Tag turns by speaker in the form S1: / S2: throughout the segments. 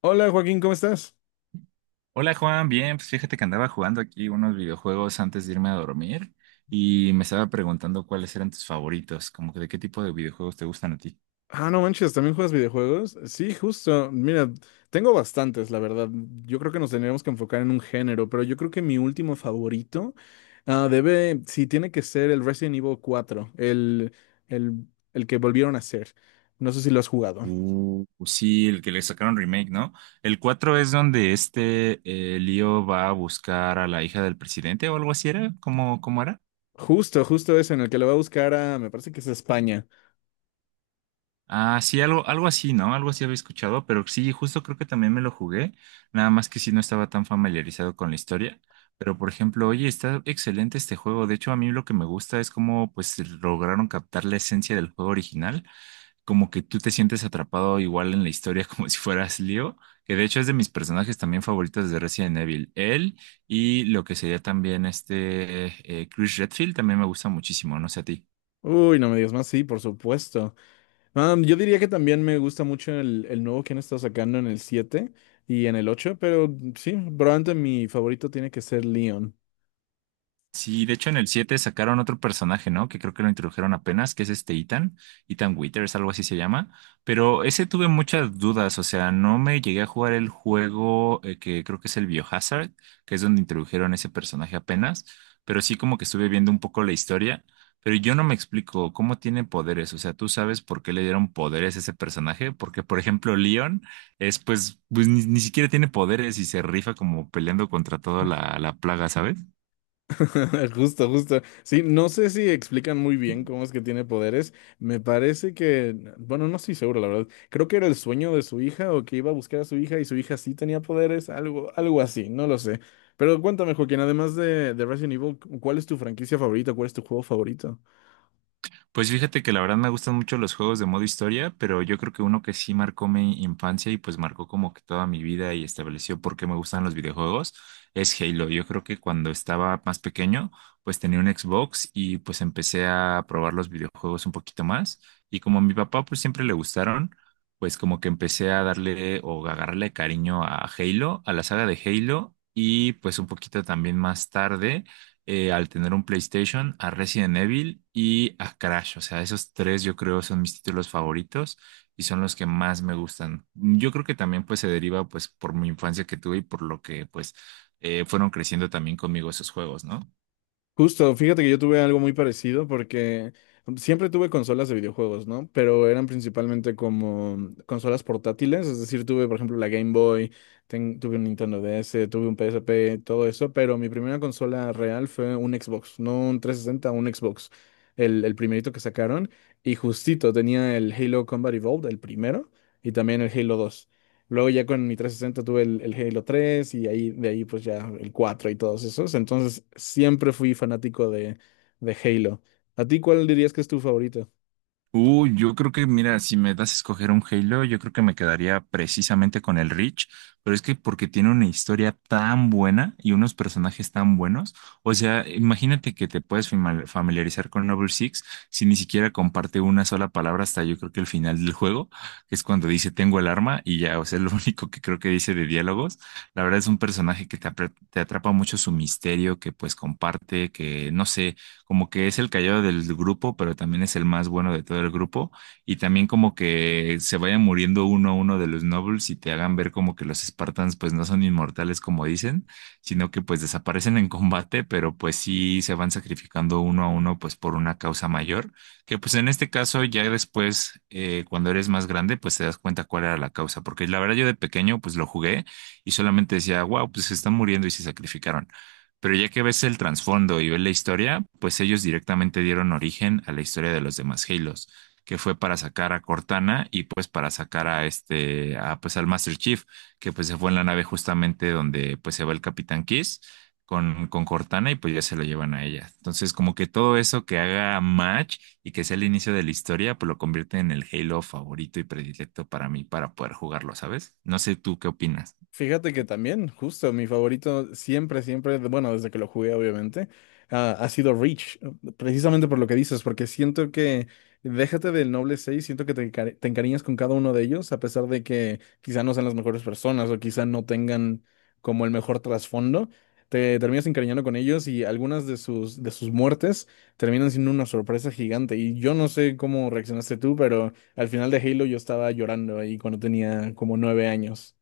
S1: Hola Joaquín, ¿cómo estás?
S2: Hola Juan, bien, pues fíjate que andaba jugando aquí unos videojuegos antes de irme a dormir y me estaba preguntando cuáles eran tus favoritos, como que de qué tipo de videojuegos te gustan a ti.
S1: No manches, ¿también juegas videojuegos? Sí, justo. Mira, tengo bastantes, la verdad. Yo creo que nos tendríamos que enfocar en un género, pero yo creo que mi último favorito sí, tiene que ser el Resident Evil 4, el, el que volvieron a hacer. No sé si lo has jugado.
S2: Pues sí, el que le sacaron remake, ¿no? El 4 es donde Leo va a buscar a la hija del presidente o algo así era, ¿cómo era?
S1: Justo, justo ese en el que lo va a buscar a, me parece que es España.
S2: Ah, sí, algo así, ¿no? Algo así había escuchado, pero sí, justo creo que también me lo jugué, nada más que sí no estaba tan familiarizado con la historia, pero por ejemplo, oye, está excelente este juego, de hecho a mí lo que me gusta es cómo pues lograron captar la esencia del juego original, como que tú te sientes atrapado igual en la historia como si fueras Leo, que de hecho es de mis personajes también favoritos de Resident Evil, él y lo que sería también Chris Redfield también me gusta muchísimo, no sé a ti.
S1: Uy, no me digas más, sí, por supuesto. Yo diría que también me gusta mucho el nuevo que han estado sacando en el 7 y en el 8, pero sí, probablemente mi favorito tiene que ser Leon.
S2: Sí, de hecho en el 7 sacaron otro personaje, ¿no? Que creo que lo introdujeron apenas, que es este Ethan, Ethan Withers, algo así se llama. Pero ese tuve muchas dudas, o sea, no me llegué a jugar el juego que creo que es el Biohazard, que es donde introdujeron ese personaje apenas, pero sí como que estuve viendo un poco la historia, pero yo no me explico cómo tiene poderes, o sea, tú sabes por qué le dieron poderes a ese personaje, porque por ejemplo Leon es pues, pues ni siquiera tiene poderes y se rifa como peleando contra toda la plaga, ¿sabes?
S1: Justo, justo. Sí, no sé si explican muy bien cómo es que tiene poderes. Me parece que, bueno, no estoy seguro, la verdad. Creo que era el sueño de su hija o que iba a buscar a su hija y su hija sí tenía poderes, algo así, no lo sé. Pero cuéntame, Joaquín, además de Resident Evil, ¿cuál es tu franquicia favorita? ¿Cuál es tu juego favorito?
S2: Pues fíjate que la verdad me gustan mucho los juegos de modo historia, pero yo creo que uno que sí marcó mi infancia y pues marcó como que toda mi vida y estableció por qué me gustan los videojuegos es Halo. Yo creo que cuando estaba más pequeño, pues tenía un Xbox y pues empecé a probar los videojuegos un poquito más. Y como a mi papá pues siempre le gustaron, pues como que empecé a darle o a agarrarle cariño a Halo, a la saga de Halo y pues un poquito también más tarde al tener un PlayStation, a Resident Evil y a Crash. O sea, esos tres yo creo son mis títulos favoritos y son los que más me gustan. Yo creo que también pues se deriva pues por mi infancia que tuve y por lo que pues fueron creciendo también conmigo esos juegos, ¿no?
S1: Justo, fíjate que yo tuve algo muy parecido porque siempre tuve consolas de videojuegos, ¿no? Pero eran principalmente como consolas portátiles, es decir, tuve por ejemplo la Game Boy, tuve un Nintendo DS, tuve un PSP, todo eso, pero mi primera consola real fue un Xbox, no un 360 un Xbox, el primerito que sacaron, y justito tenía el Halo Combat Evolved, el primero, y también el Halo dos. Luego ya con mi 360 tuve el Halo 3 y ahí, de ahí pues ya el 4 y todos esos. Entonces siempre fui fanático de Halo. ¿A ti cuál dirías que es tu favorito?
S2: Uy, yo creo que, mira, si me das a escoger un Halo, yo creo que me quedaría precisamente con el Reach, pero es que porque tiene una historia tan buena y unos personajes tan buenos, o sea, imagínate que te puedes familiarizar con Noble Six si ni siquiera comparte una sola palabra hasta yo creo que el final del juego, que es cuando dice tengo el arma y ya, o sea, lo único que creo que dice de diálogos, la verdad es un personaje que te, te atrapa mucho su misterio, que pues comparte, que no sé como que es el callado del grupo, pero también es el más bueno de todo el grupo. Y también como que se vayan muriendo uno a uno de los nobles y te hagan ver como que los Spartans pues no son inmortales como dicen, sino que pues desaparecen en combate, pero pues sí se van sacrificando uno a uno pues por una causa mayor, que pues en este caso ya después cuando eres más grande pues te das cuenta cuál era la causa, porque la verdad yo de pequeño pues lo jugué y solamente decía, wow, pues se están muriendo y se sacrificaron, pero ya que ves el trasfondo y ves la historia, pues ellos directamente dieron origen a la historia de los demás Halos, que fue para sacar a Cortana y pues para sacar a este, a, pues al Master Chief, que pues se fue en la nave justamente donde pues se va el Capitán Kiss con Cortana y pues ya se lo llevan a ella. Entonces como que todo eso que haga match y que sea el inicio de la historia, pues lo convierte en el Halo favorito y predilecto para mí para poder jugarlo, ¿sabes? No sé tú qué opinas.
S1: Fíjate que también, justo, mi favorito siempre, siempre, bueno, desde que lo jugué, obviamente, ha sido Reach, precisamente por lo que dices, porque siento que, déjate del Noble seis, siento que te encariñas con cada uno de ellos, a pesar de que quizá no sean las mejores personas o quizá no tengan como el mejor trasfondo, te terminas encariñando con ellos, y algunas de sus muertes terminan siendo una sorpresa gigante. Y yo no sé cómo reaccionaste tú, pero al final de Halo yo estaba llorando ahí cuando tenía como 9 años.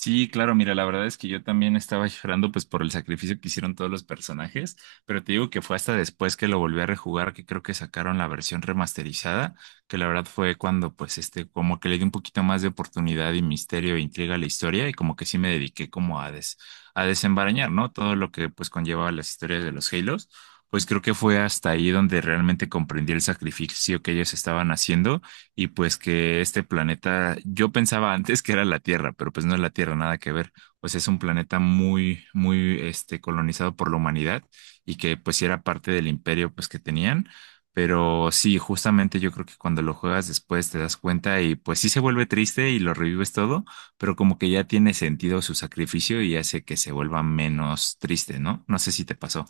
S2: Sí, claro, mira, la verdad es que yo también estaba llorando pues por el sacrificio que hicieron todos los personajes, pero te digo que fue hasta después que lo volví a rejugar que creo que sacaron la versión remasterizada, que la verdad fue cuando pues como que le di un poquito más de oportunidad y misterio e intriga a la historia y como que sí me dediqué como a desembarañar, ¿no? Todo lo que pues conllevaba las historias de los Halos, pues creo que fue hasta ahí donde realmente comprendí el sacrificio que ellos estaban haciendo y pues que este planeta, yo pensaba antes que era la Tierra, pero pues no es la Tierra, nada que ver. Pues es un planeta muy, muy, colonizado por la humanidad y que pues sí era parte del imperio pues que tenían. Pero sí, justamente yo creo que cuando lo juegas después te das cuenta y pues sí se vuelve triste y lo revives todo, pero como que ya tiene sentido su sacrificio y hace que se vuelva menos triste, ¿no? No sé si te pasó.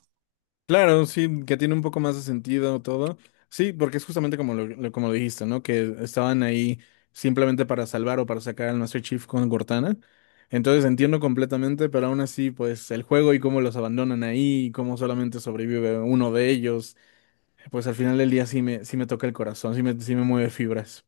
S1: Claro, sí, que tiene un poco más de sentido todo. Sí, porque es justamente como como lo dijiste, ¿no? Que estaban ahí simplemente para salvar o para sacar al Master Chief con Cortana. Entonces entiendo completamente, pero aún así, pues el juego y cómo los abandonan ahí y cómo solamente sobrevive uno de ellos, pues al final del día sí me toca el corazón, sí me mueve fibras.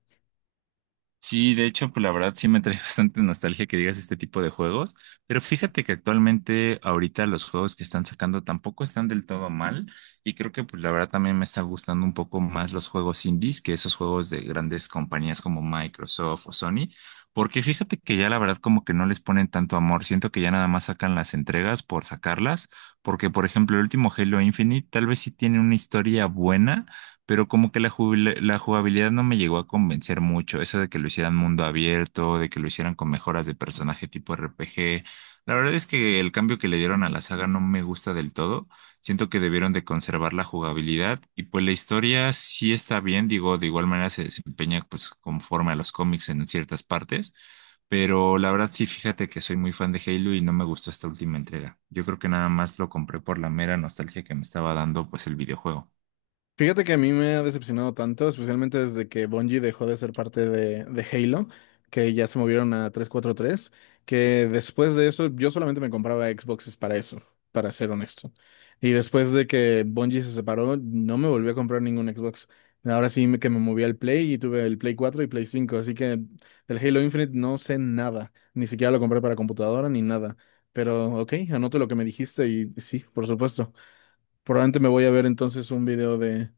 S2: Sí, de hecho, pues la verdad sí me trae bastante nostalgia que digas este tipo de juegos, pero fíjate que actualmente ahorita los juegos que están sacando tampoco están del todo mal y creo que pues la verdad también me está gustando un poco más los juegos indies que esos juegos de grandes compañías como Microsoft o Sony, porque fíjate que ya la verdad como que no les ponen tanto amor, siento que ya nada más sacan las entregas por sacarlas, porque por ejemplo el último Halo Infinite tal vez sí tiene una historia buena, pero como que la, la jugabilidad no me llegó a convencer mucho. Eso de que lo hicieran mundo abierto, de que lo hicieran con mejoras de personaje tipo RPG. La verdad es que el cambio que le dieron a la saga no me gusta del todo. Siento que debieron de conservar la jugabilidad y pues la historia sí está bien, digo, de igual manera se desempeña pues conforme a los cómics en ciertas partes. Pero la verdad sí, fíjate que soy muy fan de Halo y no me gustó esta última entrega. Yo creo que nada más lo compré por la mera nostalgia que me estaba dando pues el videojuego.
S1: Fíjate que a mí me ha decepcionado tanto, especialmente desde que Bungie dejó de ser parte de Halo, que ya se movieron a 343, que después de eso yo solamente me compraba Xboxes para eso, para ser honesto. Y después de que Bungie se separó, no me volví a comprar ningún Xbox. Ahora sí, que me moví al Play y tuve el Play 4 y Play cinco, así que del Halo Infinite no sé nada, ni siquiera lo compré para computadora ni nada. Pero ok, anoto lo que me dijiste y sí, por supuesto. Probablemente me voy a ver entonces un video de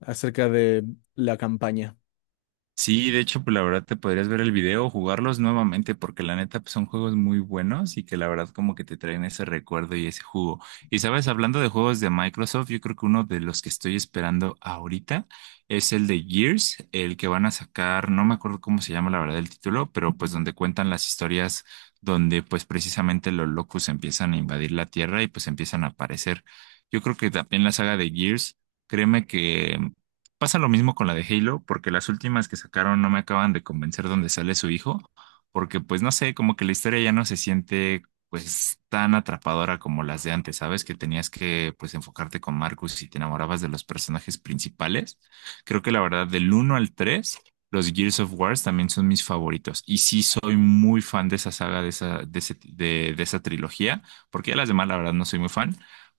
S1: acerca de la campaña.
S2: Sí, de hecho, pues la verdad te podrías ver el video, jugarlos nuevamente, porque la neta pues, son juegos muy buenos y que la verdad como que te traen ese recuerdo y ese jugo. Y sabes, hablando de juegos de Microsoft, yo creo que uno de los que estoy esperando ahorita es el de Gears, el que van a sacar, no me acuerdo cómo se llama la verdad el título, pero pues donde cuentan las historias donde pues precisamente los locos empiezan a invadir la Tierra y pues empiezan a aparecer. Yo creo que también la saga de Gears. Créeme que pasa lo mismo con la de Halo, porque las últimas que sacaron no me acaban de convencer dónde sale su hijo, porque pues no sé, como que la historia ya no se siente pues tan atrapadora como las de antes, ¿sabes? Que tenías que pues enfocarte con Marcus y te enamorabas de los personajes principales. Creo que la verdad del uno al 3 los Gears of Wars también son mis favoritos. Y sí soy muy fan de esa saga, de esa, de ese- de esa trilogía, porque ya las demás la verdad no soy muy fan,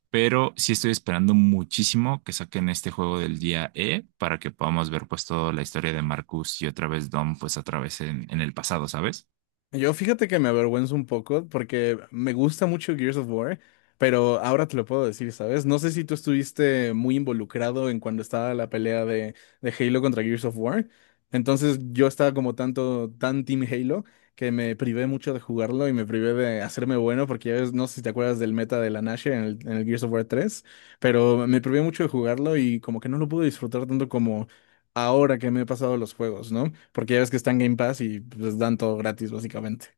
S2: pero sí estoy esperando muchísimo que saquen este juego del día E para que podamos ver pues toda la historia de Marcus y otra vez Dom pues otra vez en el pasado, ¿sabes?
S1: Yo fíjate que me avergüenzo un poco porque me gusta mucho Gears of War, pero ahora te lo puedo decir, ¿sabes? No sé si tú estuviste muy involucrado en cuando estaba la pelea de Halo contra Gears of War. Entonces yo estaba como tan Team Halo, que me privé mucho de jugarlo y me privé de hacerme bueno, porque ya ves, no sé si te acuerdas del meta de la Nashor en el Gears of War 3. Pero me privé mucho de jugarlo y como que no lo pude disfrutar tanto como ahora que me he pasado los juegos, ¿no? Porque ya ves que están Game Pass y pues dan todo gratis, básicamente.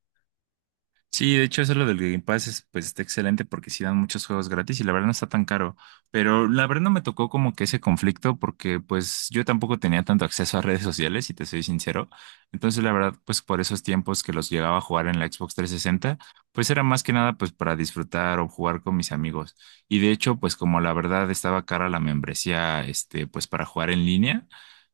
S2: Sí, de hecho eso lo del Game Pass es, pues está excelente porque sí dan muchos juegos gratis y la verdad no está tan caro. Pero la verdad no me tocó como que ese conflicto porque pues yo tampoco tenía tanto acceso a redes sociales, si te soy sincero. Entonces la verdad pues por esos tiempos que los llegaba a jugar en la Xbox 360, pues era más que nada pues para disfrutar o jugar con mis amigos. Y de hecho pues como la verdad estaba cara la membresía este pues para jugar en línea.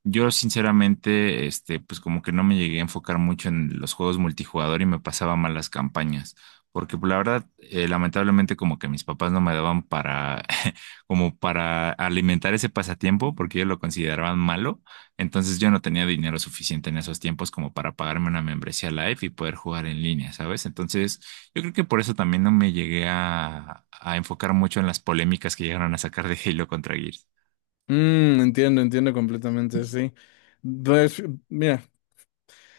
S2: Yo sinceramente, pues como que no me llegué a enfocar mucho en los juegos multijugador y me pasaba mal las campañas, porque pues, la verdad, lamentablemente como que mis papás no me daban para, como para alimentar ese pasatiempo, porque ellos lo consideraban malo, entonces yo no tenía dinero suficiente en esos tiempos como para pagarme una membresía Live y poder jugar en línea, ¿sabes? Entonces yo creo que por eso también no me llegué a enfocar mucho en las polémicas que llegaron a sacar de Halo contra Gears.
S1: Entiendo, entiendo completamente, sí. Pues, mira,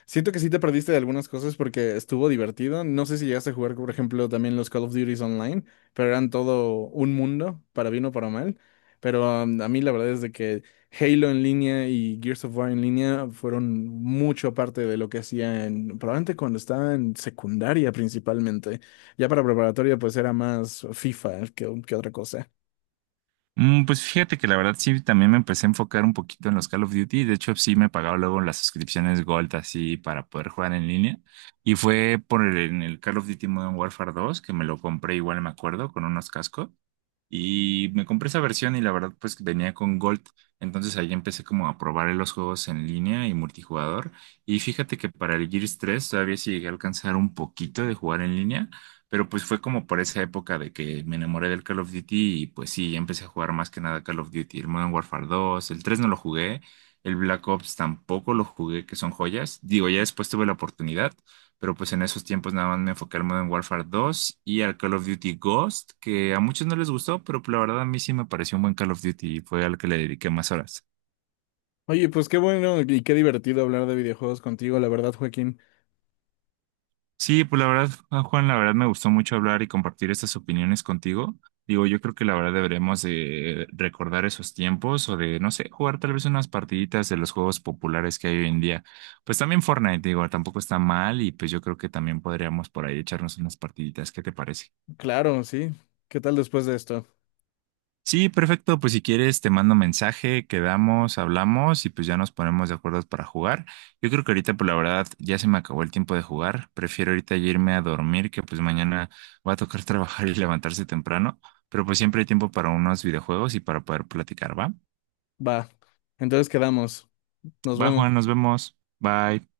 S1: siento que sí te perdiste de algunas cosas porque estuvo divertido. No sé si llegaste a jugar, por ejemplo, también los Call of Duty online, pero eran todo un mundo, para bien o para mal. Pero a mí la verdad es de que Halo en línea y Gears of War en línea fueron mucho parte de lo que hacía en, probablemente cuando estaba en secundaria principalmente. Ya para preparatoria pues era más FIFA que otra cosa.
S2: Pues fíjate que la verdad sí, también me empecé a enfocar un poquito en los Call of Duty. De hecho, sí me pagaba luego las suscripciones Gold así para poder jugar en línea. Y fue por en el Call of Duty Modern Warfare 2 que me lo compré igual, me acuerdo, con unos cascos. Y me compré esa versión y la verdad pues venía con Gold, entonces ahí empecé como a probar los juegos en línea y multijugador. Y fíjate que para el Gears 3 todavía sí llegué a alcanzar un poquito de jugar en línea, pero pues fue como por esa época de que me enamoré del Call of Duty y pues sí, ya empecé a jugar más que nada Call of Duty, el Modern Warfare 2, el 3 no lo jugué, el Black Ops tampoco lo jugué, que son joyas. Digo, ya después tuve la oportunidad. Pero pues en esos tiempos nada más me enfoqué al Modern Warfare 2 y al Call of Duty Ghost, que a muchos no les gustó, pero pues, la verdad a mí sí me pareció un buen Call of Duty y fue al que le dediqué más horas.
S1: Oye, pues qué bueno y qué divertido hablar de videojuegos contigo, la verdad, Joaquín.
S2: Sí, pues la verdad, ah, Juan, la verdad me gustó mucho hablar y compartir estas opiniones contigo. Digo, yo creo que la verdad deberíamos de recordar esos tiempos o de, no sé, jugar tal vez unas partiditas de los juegos populares que hay hoy en día. Pues también Fortnite, digo, tampoco está mal y pues yo creo que también podríamos por ahí echarnos unas partiditas. ¿Qué te parece?
S1: Claro, sí. ¿Qué tal después de esto?
S2: Sí, perfecto. Pues si quieres, te mando mensaje, quedamos, hablamos y pues ya nos ponemos de acuerdo para jugar. Yo creo que ahorita, por la verdad, ya se me acabó el tiempo de jugar. Prefiero ahorita ya irme a dormir, que pues mañana va a tocar trabajar y levantarse temprano. Pero pues siempre hay tiempo para unos videojuegos y para poder platicar, ¿va?
S1: Va. Entonces quedamos. Nos
S2: Va, Juan,
S1: vemos.
S2: nos vemos. Bye.